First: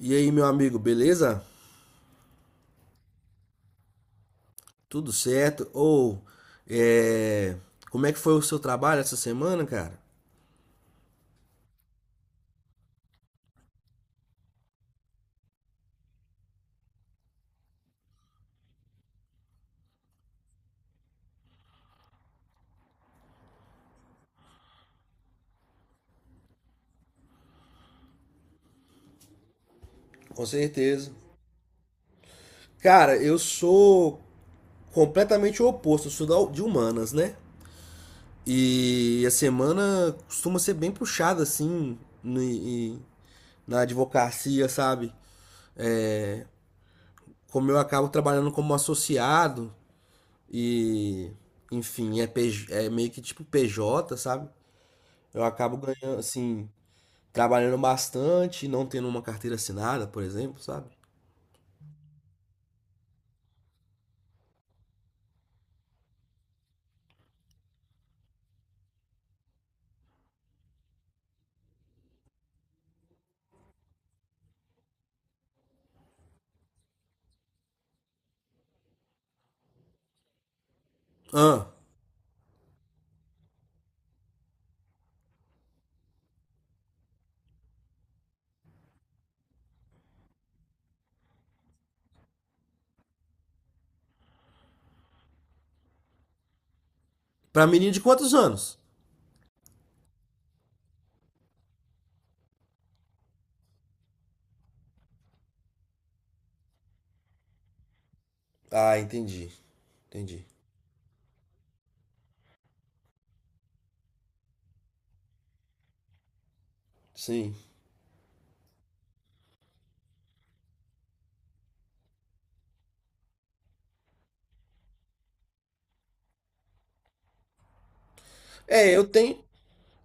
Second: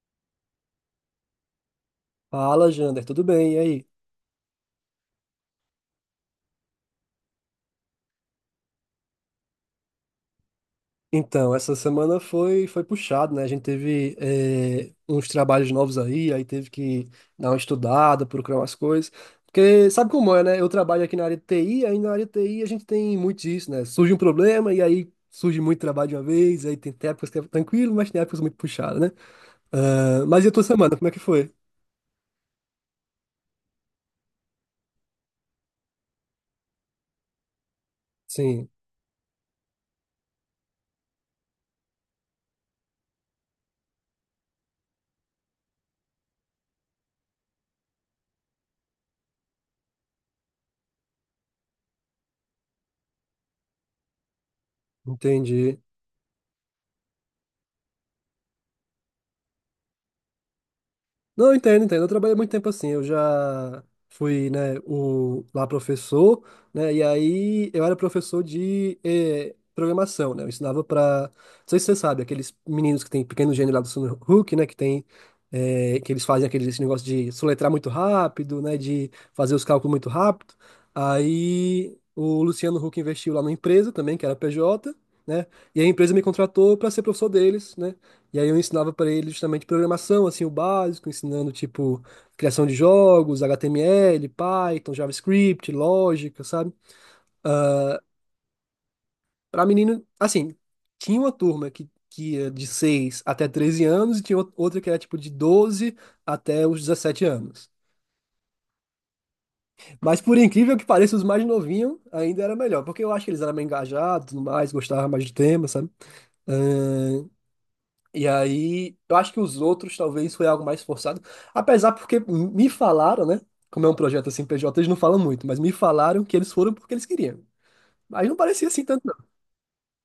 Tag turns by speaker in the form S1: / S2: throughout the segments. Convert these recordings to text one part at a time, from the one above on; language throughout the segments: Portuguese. S1: E aí, meu amigo, beleza?
S2: Fala, Jander, tudo bem? E aí?
S1: Tudo certo? É, como é que foi o seu trabalho essa semana, cara?
S2: Então, essa semana foi puxado, né? A gente teve uns trabalhos novos aí, aí teve que dar uma estudada, procurar umas coisas. Porque sabe como é, né? Eu trabalho aqui na área de TI, aí na área de TI a gente tem muito disso, né? Surge um problema e aí surge muito trabalho de uma vez, aí tem épocas que é tranquilo, mas tem épocas muito puxadas, né? Ah, mas
S1: Com
S2: e a tua semana, como é
S1: certeza.
S2: que foi?
S1: Cara, eu sou completamente o oposto, eu sou de humanas, né?
S2: Sim,
S1: E a semana costuma ser bem puxada, assim, na advocacia, sabe? É, como eu acabo trabalhando como associado e, enfim, PJ é meio que tipo PJ, sabe? Eu acabo
S2: entendi.
S1: ganhando, assim, trabalhando bastante, não tendo uma carteira assinada, por exemplo, sabe?
S2: Não, entendo, entendo. Eu trabalhei muito tempo assim. Eu já fui, né, o, lá professor, né? E aí eu era professor de programação, né? Eu ensinava para, não sei se você sabe, aqueles meninos que tem pequeno gênio lá do Sun Hook, né? Que tem, que eles fazem aquele esse negócio de soletrar muito rápido, né? De fazer os cálculos muito rápido.
S1: Ah,
S2: Aí o Luciano Huck investiu lá na empresa também, que era PJ, né? E a empresa me contratou para ser professor deles, né? E aí eu ensinava para ele justamente programação, assim, o básico, ensinando tipo criação de jogos, HTML, Python, JavaScript, lógica, sabe?
S1: pra menino de quantos anos?
S2: Para menino, assim, tinha uma turma que ia de 6 até 13 anos e tinha outra que era tipo de 12 até os 17 anos.
S1: Ah, entendi,
S2: Mas por
S1: entendi.
S2: incrível que pareça, os mais novinhos ainda era melhor, porque eu acho que eles eram mais engajados, e tudo mais, gostavam mais do tema, sabe?
S1: Sim.
S2: E aí, eu acho que os outros talvez foi algo mais forçado. Apesar porque me falaram, né? Como é um projeto assim, PJ, eles não falam muito, mas me falaram que eles foram porque eles queriam. Mas não parecia assim
S1: É,
S2: tanto, não.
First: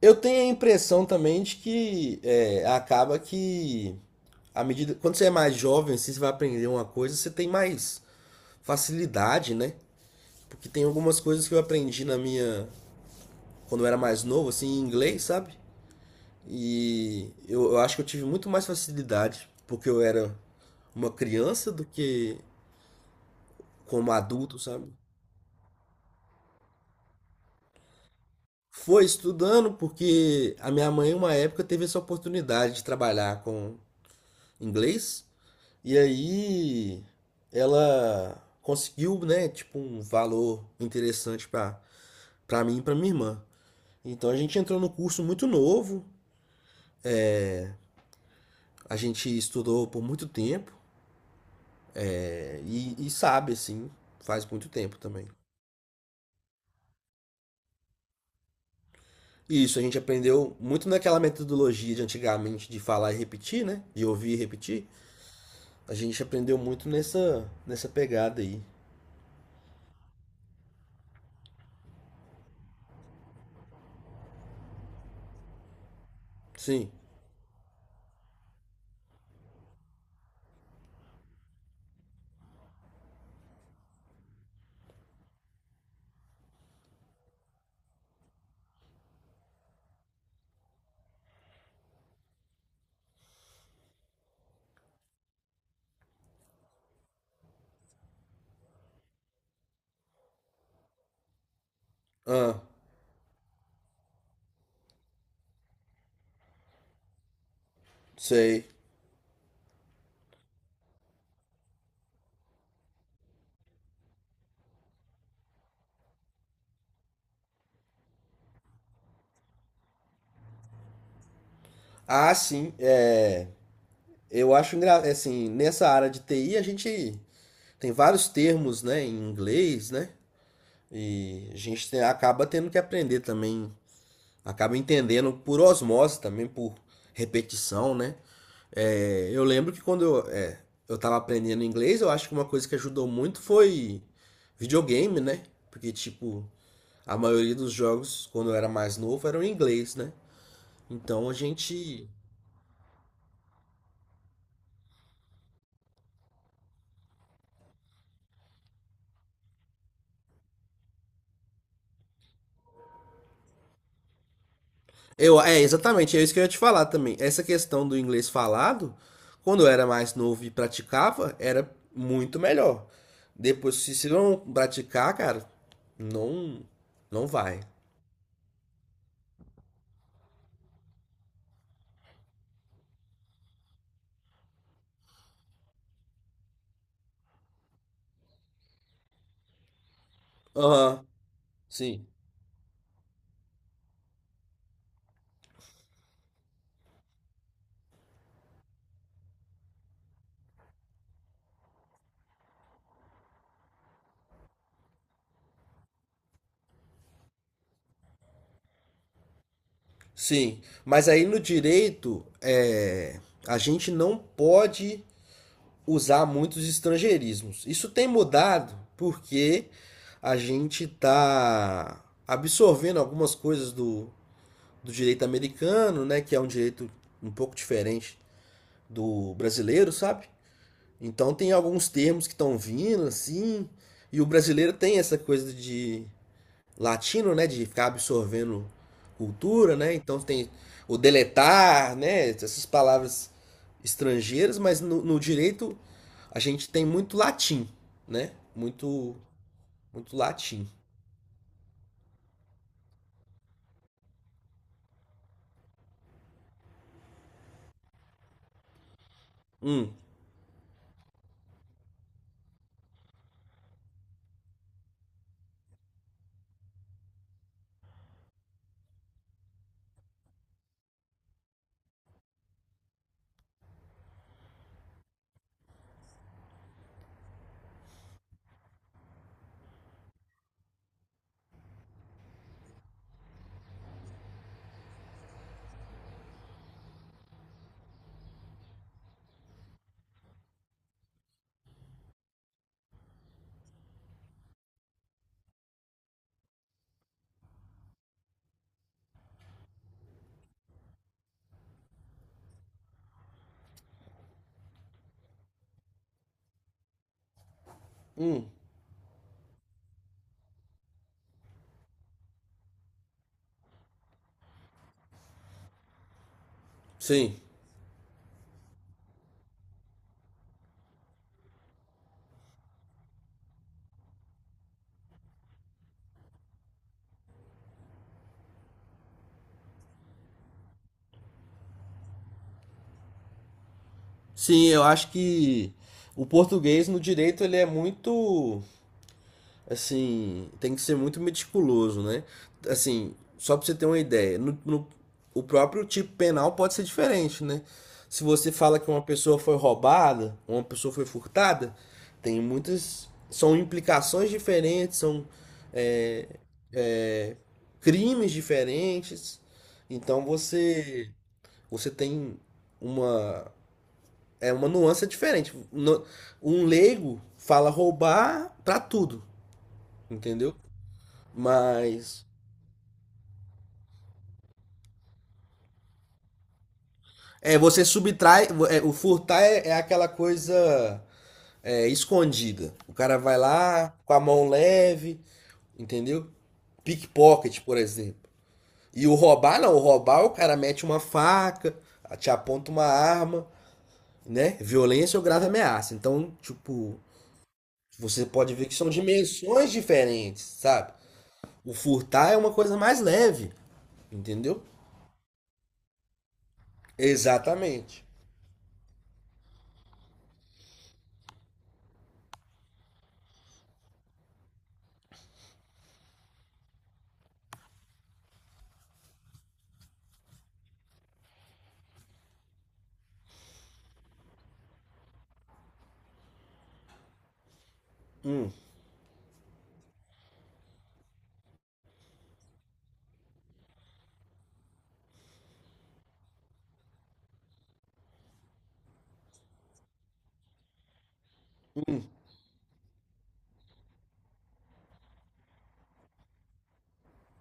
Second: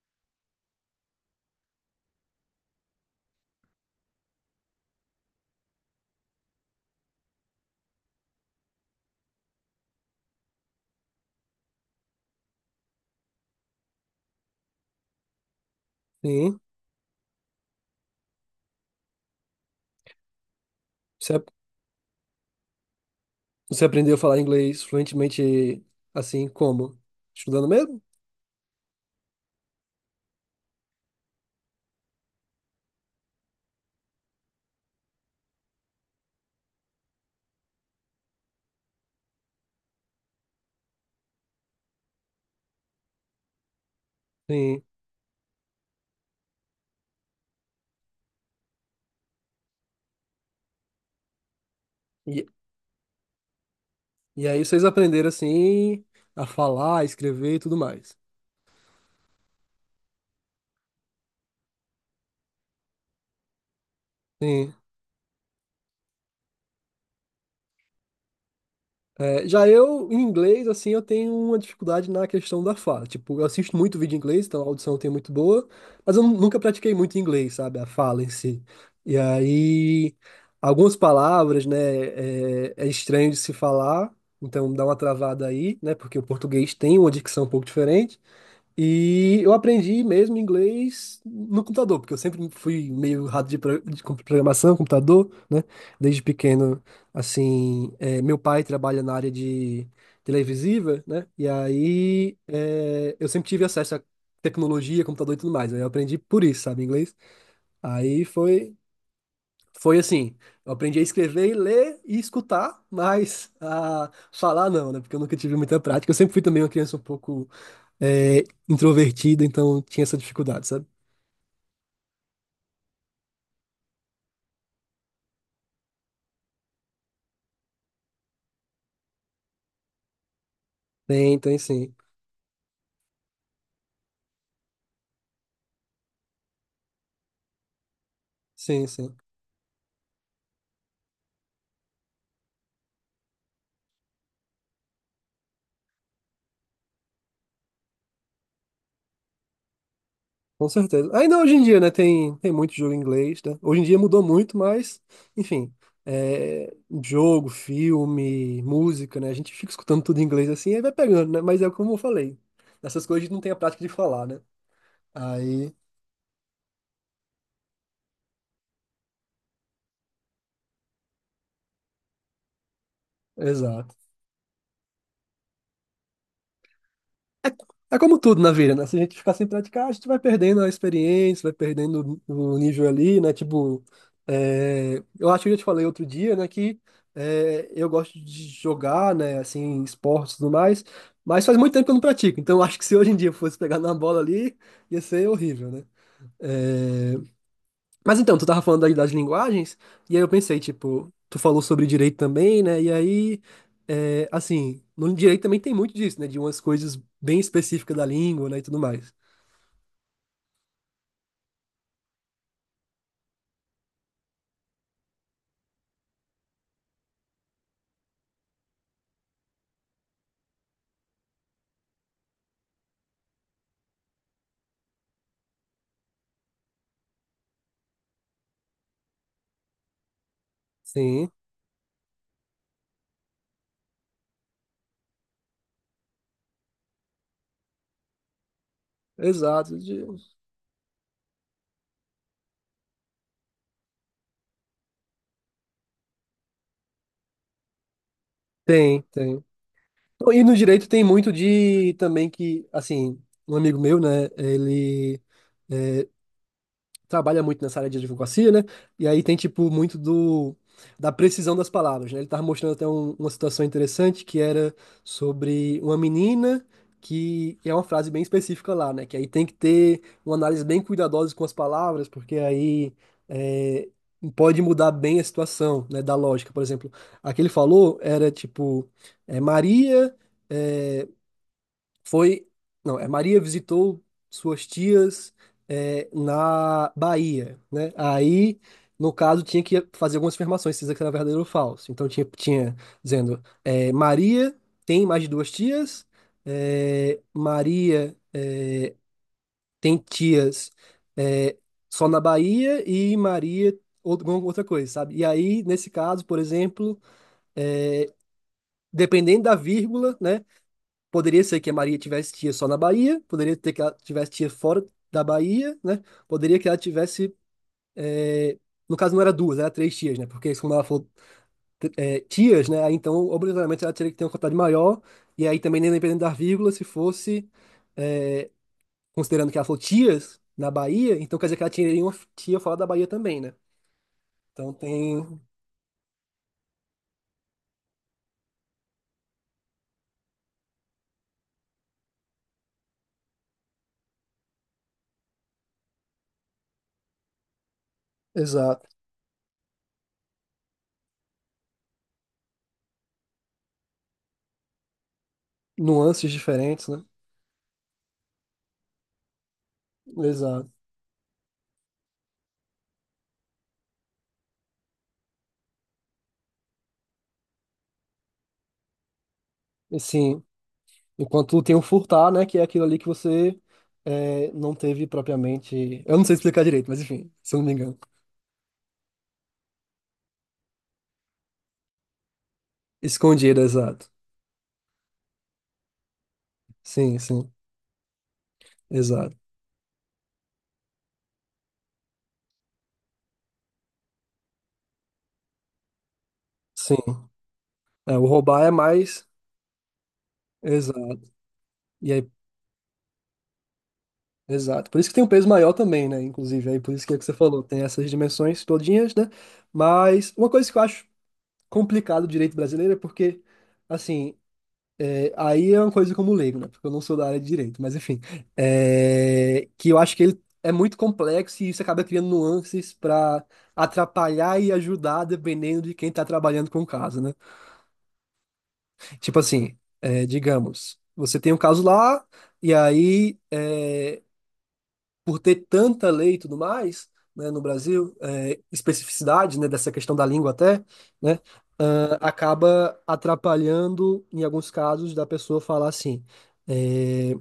S1: eu tenho a impressão também de que acaba que à medida, quando você é mais jovem, assim, você vai aprender uma coisa, você tem mais facilidade, né? Porque tem algumas coisas que eu aprendi na minha, quando eu era mais novo, assim, em inglês, sabe?
S2: Sim.
S1: E eu acho que eu tive muito mais facilidade porque eu era uma
S2: Você,
S1: criança do que
S2: você
S1: como
S2: aprendeu a falar
S1: adulto,
S2: inglês
S1: sabe?
S2: fluentemente assim como? Estudando mesmo?
S1: Foi estudando porque a minha mãe, uma época, teve essa oportunidade de trabalhar com inglês e aí ela conseguiu, né, tipo, um valor interessante para para mim e para minha irmã. Então a gente entrou
S2: Sim.
S1: no curso muito novo, a gente estudou por muito tempo
S2: E,
S1: e sabe, assim,
S2: e
S1: faz
S2: aí
S1: muito
S2: vocês
S1: tempo
S2: aprenderam
S1: também.
S2: assim a falar, a escrever e tudo mais.
S1: Isso, a gente aprendeu muito naquela metodologia de antigamente de falar e repetir, né? De ouvir e
S2: Sim.
S1: repetir. A gente aprendeu muito nessa pegada aí.
S2: É, já eu, em inglês, assim, eu tenho uma dificuldade na questão da fala. Tipo, eu assisto muito vídeo em inglês, então a audição tem muito boa, mas eu nunca
S1: Sim.
S2: pratiquei muito inglês, sabe? A fala em si. E aí, algumas palavras, né, é estranho de se falar, então dá uma travada aí, né? Porque o português tem uma dicção um pouco diferente. E eu aprendi mesmo inglês no computador, porque eu sempre fui meio rato de, programação, computador, né? Desde pequeno, assim, meu pai trabalha na área de televisiva, né? E aí
S1: Ah,
S2: eu sempre tive acesso a tecnologia, computador e tudo mais. Aí eu aprendi por isso, sabe, inglês. Aí
S1: sei.
S2: foi, foi assim, eu aprendi a escrever, ler e escutar, mas a falar não, né? Porque eu nunca tive muita prática. Eu sempre fui também uma criança um pouco é, introvertido, então tinha essa dificuldade, sabe?
S1: Ah, sim. É, eu acho assim, nessa área de TI a gente tem vários termos, né, em inglês, né?
S2: Tem,
S1: E a
S2: tem
S1: gente
S2: sim.
S1: acaba tendo que aprender também, acaba entendendo por osmose também, por repetição, né?
S2: Sim, sim.
S1: É, eu lembro que quando eu tava aprendendo inglês, eu acho que uma coisa que ajudou muito foi videogame, né? Porque, tipo, a maioria dos jogos, quando eu era mais novo, eram em inglês, né?
S2: Com certeza.
S1: Então a
S2: Ainda hoje em dia, né?
S1: gente.
S2: Tem, tem muito jogo em inglês, né? Hoje em dia mudou muito, mas, enfim. é, Jogo, filme, música, né? A gente fica escutando tudo em inglês assim e vai pegando, né? Mas é como eu falei. Essas coisas a gente não tem a prática de falar, né? Aí,
S1: Exatamente, é isso que eu ia te falar também. Essa questão do inglês falado, quando eu era mais novo e praticava, era muito melhor. Depois,
S2: exato.
S1: se você não praticar, cara, não, não vai.
S2: É, é como tudo na vida, né? Se a gente ficar sem praticar, a gente vai perdendo a experiência, vai perdendo o nível ali, né? Tipo, eu acho que eu te falei outro dia, né? Que eu gosto de jogar, né? Assim, esportes e tudo mais,
S1: Aham,
S2: mas faz muito tempo que eu não
S1: sim,
S2: pratico. Então, eu acho que se hoje em dia eu fosse pegar na bola ali, ia ser horrível, né? É, mas então, tu tava falando aí das linguagens, e aí eu pensei, tipo, tu falou sobre direito também, né? E aí, é, assim, no direito também tem muito disso, né? De umas coisas bem específicas da língua, né? E tudo mais.
S1: sim. Mas aí no direito, a gente não pode usar muitos estrangeirismos. Isso tem mudado porque a gente está absorvendo algumas coisas do direito americano, né, que é um direito um pouco diferente do brasileiro, sabe?
S2: Sim,
S1: Então tem alguns termos que estão vindo assim, e o brasileiro tem essa coisa de latino, né, de ficar absorvendo cultura,
S2: exato.
S1: né? Então tem o deletar, né, essas palavras estrangeiras, mas no direito a gente tem muito latim, né?
S2: Tem,
S1: Muito,
S2: tem.
S1: muito
S2: E no
S1: latim.
S2: direito tem muito de também que, assim, um amigo meu, né? Ele trabalha muito nessa área de advocacia, né? E aí tem, tipo,
S1: Hum,
S2: muito do da precisão das palavras, né? Ele tava mostrando até uma situação interessante que era sobre uma menina que é uma frase bem específica lá, né? Que aí tem que ter uma análise bem cuidadosa com as palavras, porque aí é, pode mudar bem a situação, né? Da lógica, por exemplo. A que ele falou era, tipo, é, Maria... é, foi, não, é Maria visitou suas tias na Bahia, né? Aí, no caso, tinha que fazer algumas afirmações, se isso aqui era verdadeiro ou falso. Então tinha dizendo, é, Maria tem mais de duas tias, Maria tem tias é, só na Bahia e Maria outra, alguma outra coisa, sabe? E aí, nesse caso, por exemplo, é,
S1: hum,
S2: dependendo da vírgula, né? Poderia ser que a Maria tivesse tia só na Bahia, poderia ter que ela tivesse tia fora da Bahia, né? Poderia que ela tivesse.
S1: sim.
S2: eh, No caso, não era duas, era três tias, né? Porque como ela falou tias, né? Aí então, obrigatoriamente, ela teria que ter uma quantidade maior. E aí também, nem dependendo da vírgula, se fosse. eh, Considerando que ela falou tias na Bahia, então quer dizer que ela tinha uma tia fora da Bahia também, né?
S1: Sim,
S2: Então
S1: eu acho
S2: tem.
S1: que o português no direito ele é muito assim, tem que ser muito meticuloso, né? Assim, só pra você ter uma ideia, o próprio tipo penal pode ser diferente, né? Se você fala
S2: Exato.
S1: que uma pessoa foi roubada, uma pessoa foi furtada, tem muitas. São implicações diferentes, são é,
S2: Nuances diferentes, né?
S1: é, crimes diferentes. Então
S2: Exato.
S1: você tem uma é uma nuance diferente. No- Um leigo fala roubar pra tudo,
S2: Assim.
S1: entendeu?
S2: Enquanto tem o
S1: Mas.
S2: furtar, né? Que é aquilo ali que você não teve propriamente. Eu não sei explicar direito, mas enfim, se
S1: É,
S2: eu não me
S1: você
S2: engano.
S1: subtrai. O furtar é aquela coisa escondida. O cara vai
S2: Escondido,
S1: lá
S2: exato.
S1: com a mão leve, entendeu?
S2: Sim, sim,
S1: Pickpocket, por exemplo. E o
S2: exato.
S1: roubar, não. O roubar, o cara mete uma faca, te aponta uma arma, né? Violência ou grave ameaça. Então, tipo,
S2: Sim. É,
S1: você
S2: o
S1: pode
S2: roubar
S1: ver
S2: é
S1: que são
S2: mais.
S1: dimensões diferentes, sabe?
S2: Exato.
S1: O
S2: E aí,
S1: furtar é uma coisa mais leve, entendeu?
S2: exato. Por isso que tem um peso maior também, né? Inclusive, aí por isso que é que você falou, tem
S1: Exatamente.
S2: essas dimensões todinhas, né? Mas uma coisa que eu acho complicado do direito brasileiro é porque, assim, aí é uma coisa como leigo, né? Porque eu não sou da área de direito, mas enfim. É, que eu acho que ele é muito complexo e isso acaba criando nuances para atrapalhar e ajudar, dependendo de quem tá trabalhando com o caso, né? Tipo assim, é, digamos, você tem um caso lá, e aí, é, por ter tanta lei e tudo mais, né, no Brasil, é, especificidade, né, dessa questão da língua até, né? Ah, acaba atrapalhando, em alguns casos, da pessoa falar assim. é,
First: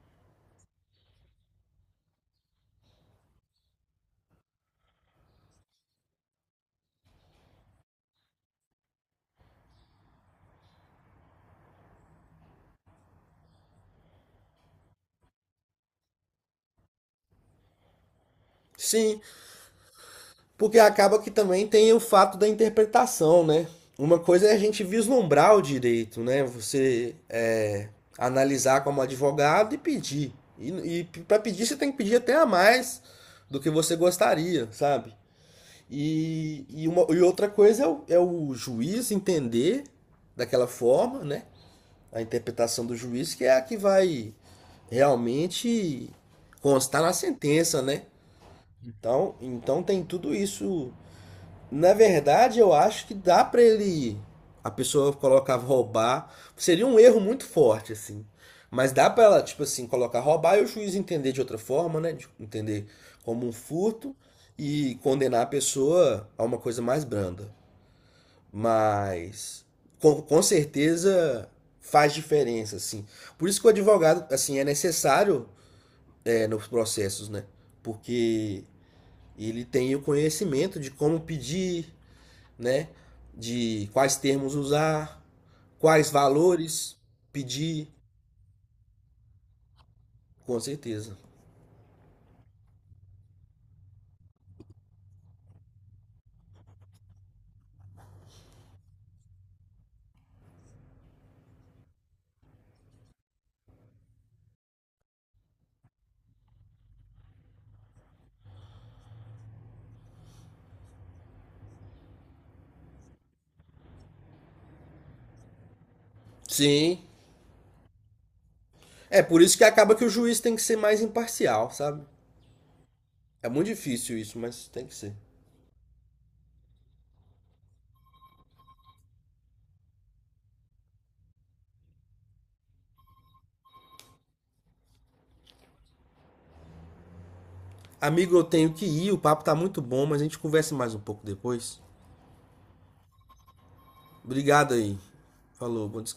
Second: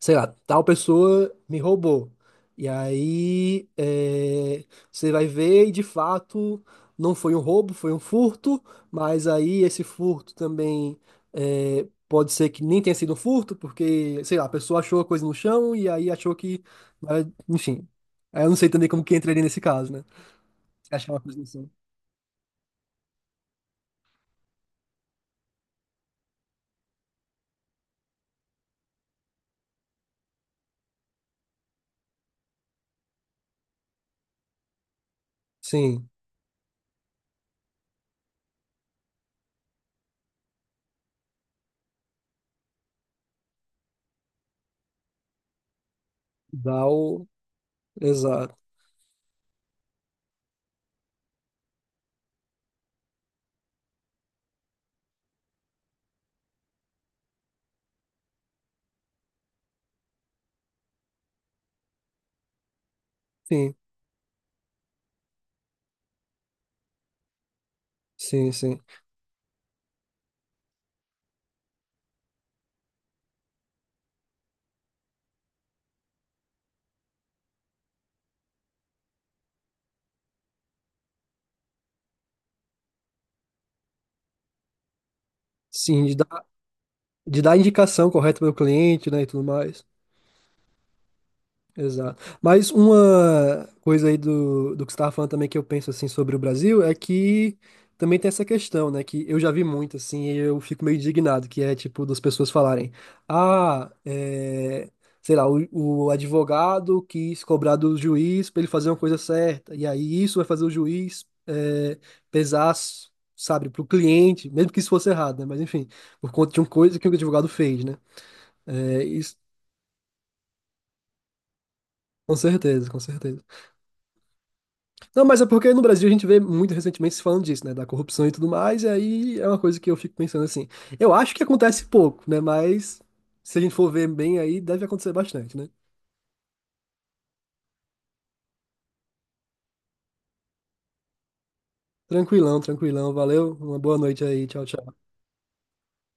S2: Sei lá, tal pessoa me roubou. E aí é, você vai ver e de fato não foi um roubo, foi um furto, mas aí esse furto também pode ser que nem tenha sido um furto, porque, sei lá, a pessoa achou a coisa no chão e aí achou que. Enfim. Aí eu não sei também como que
S1: Sim,
S2: entraria nesse caso, né?
S1: porque
S2: Achar
S1: acaba
S2: uma
S1: que
S2: coisa no
S1: também
S2: chão.
S1: tem o fato da interpretação, né? Uma coisa é a gente vislumbrar o direito, né? Você analisar como advogado e pedir. E, e para pedir, você tem que pedir até a mais do que você gostaria, sabe?
S2: Sim,
S1: E outra coisa é é o juiz entender daquela forma, né? A interpretação do juiz, que é a que vai realmente
S2: dá
S1: constar na
S2: o.
S1: sentença, né?
S2: Exato.
S1: Então, então tem tudo isso na verdade, eu acho que dá pra ele ir. A pessoa colocava roubar. Seria um erro muito forte, assim. Mas dá pra ela, tipo assim, colocar roubar e o juiz entender de outra forma, né? De entender como um
S2: Sim,
S1: furto e condenar a pessoa a uma coisa mais branda.
S2: sim, sim.
S1: Mas com certeza faz diferença, assim. Por isso que o advogado, assim, é necessário nos processos, né? Porque ele tem o conhecimento de como pedir, né? De quais termos usar,
S2: Sim,
S1: quais valores
S2: de dar
S1: pedir,
S2: indicação correta para o cliente, né, e tudo mais.
S1: com certeza.
S2: Exato. Mas uma coisa aí do, do que você estava falando também que eu penso assim sobre o Brasil é que também tem essa questão, né? Que eu já vi muito assim e eu fico meio indignado, que é tipo das pessoas falarem, ah, é, sei lá, o advogado quis cobrar do juiz para ele fazer uma coisa certa, e aí isso vai fazer o juiz pesar, sabe, para o cliente, mesmo que isso fosse errado, né? Mas enfim, por conta de uma coisa
S1: Sim.
S2: que o advogado fez, né? É,
S1: É
S2: isso,
S1: por isso que acaba que o juiz tem que ser mais imparcial, sabe?
S2: com certeza, com certeza.
S1: É muito difícil isso, mas tem que ser.
S2: Não, mas é porque no Brasil a gente vê muito recentemente se falando disso, né? Da corrupção e tudo mais, e aí é uma coisa que eu fico pensando assim. Eu acho que acontece pouco, né? Mas se a gente for ver bem aí, deve acontecer bastante, né?
S1: Amigo, eu tenho que ir, o papo tá muito bom, mas a gente conversa mais um pouco depois.
S2: Tranquilão, tranquilão. Valeu, uma boa noite aí. Tchau,
S1: Obrigado aí.
S2: tchau.
S1: Falou, bom descanso.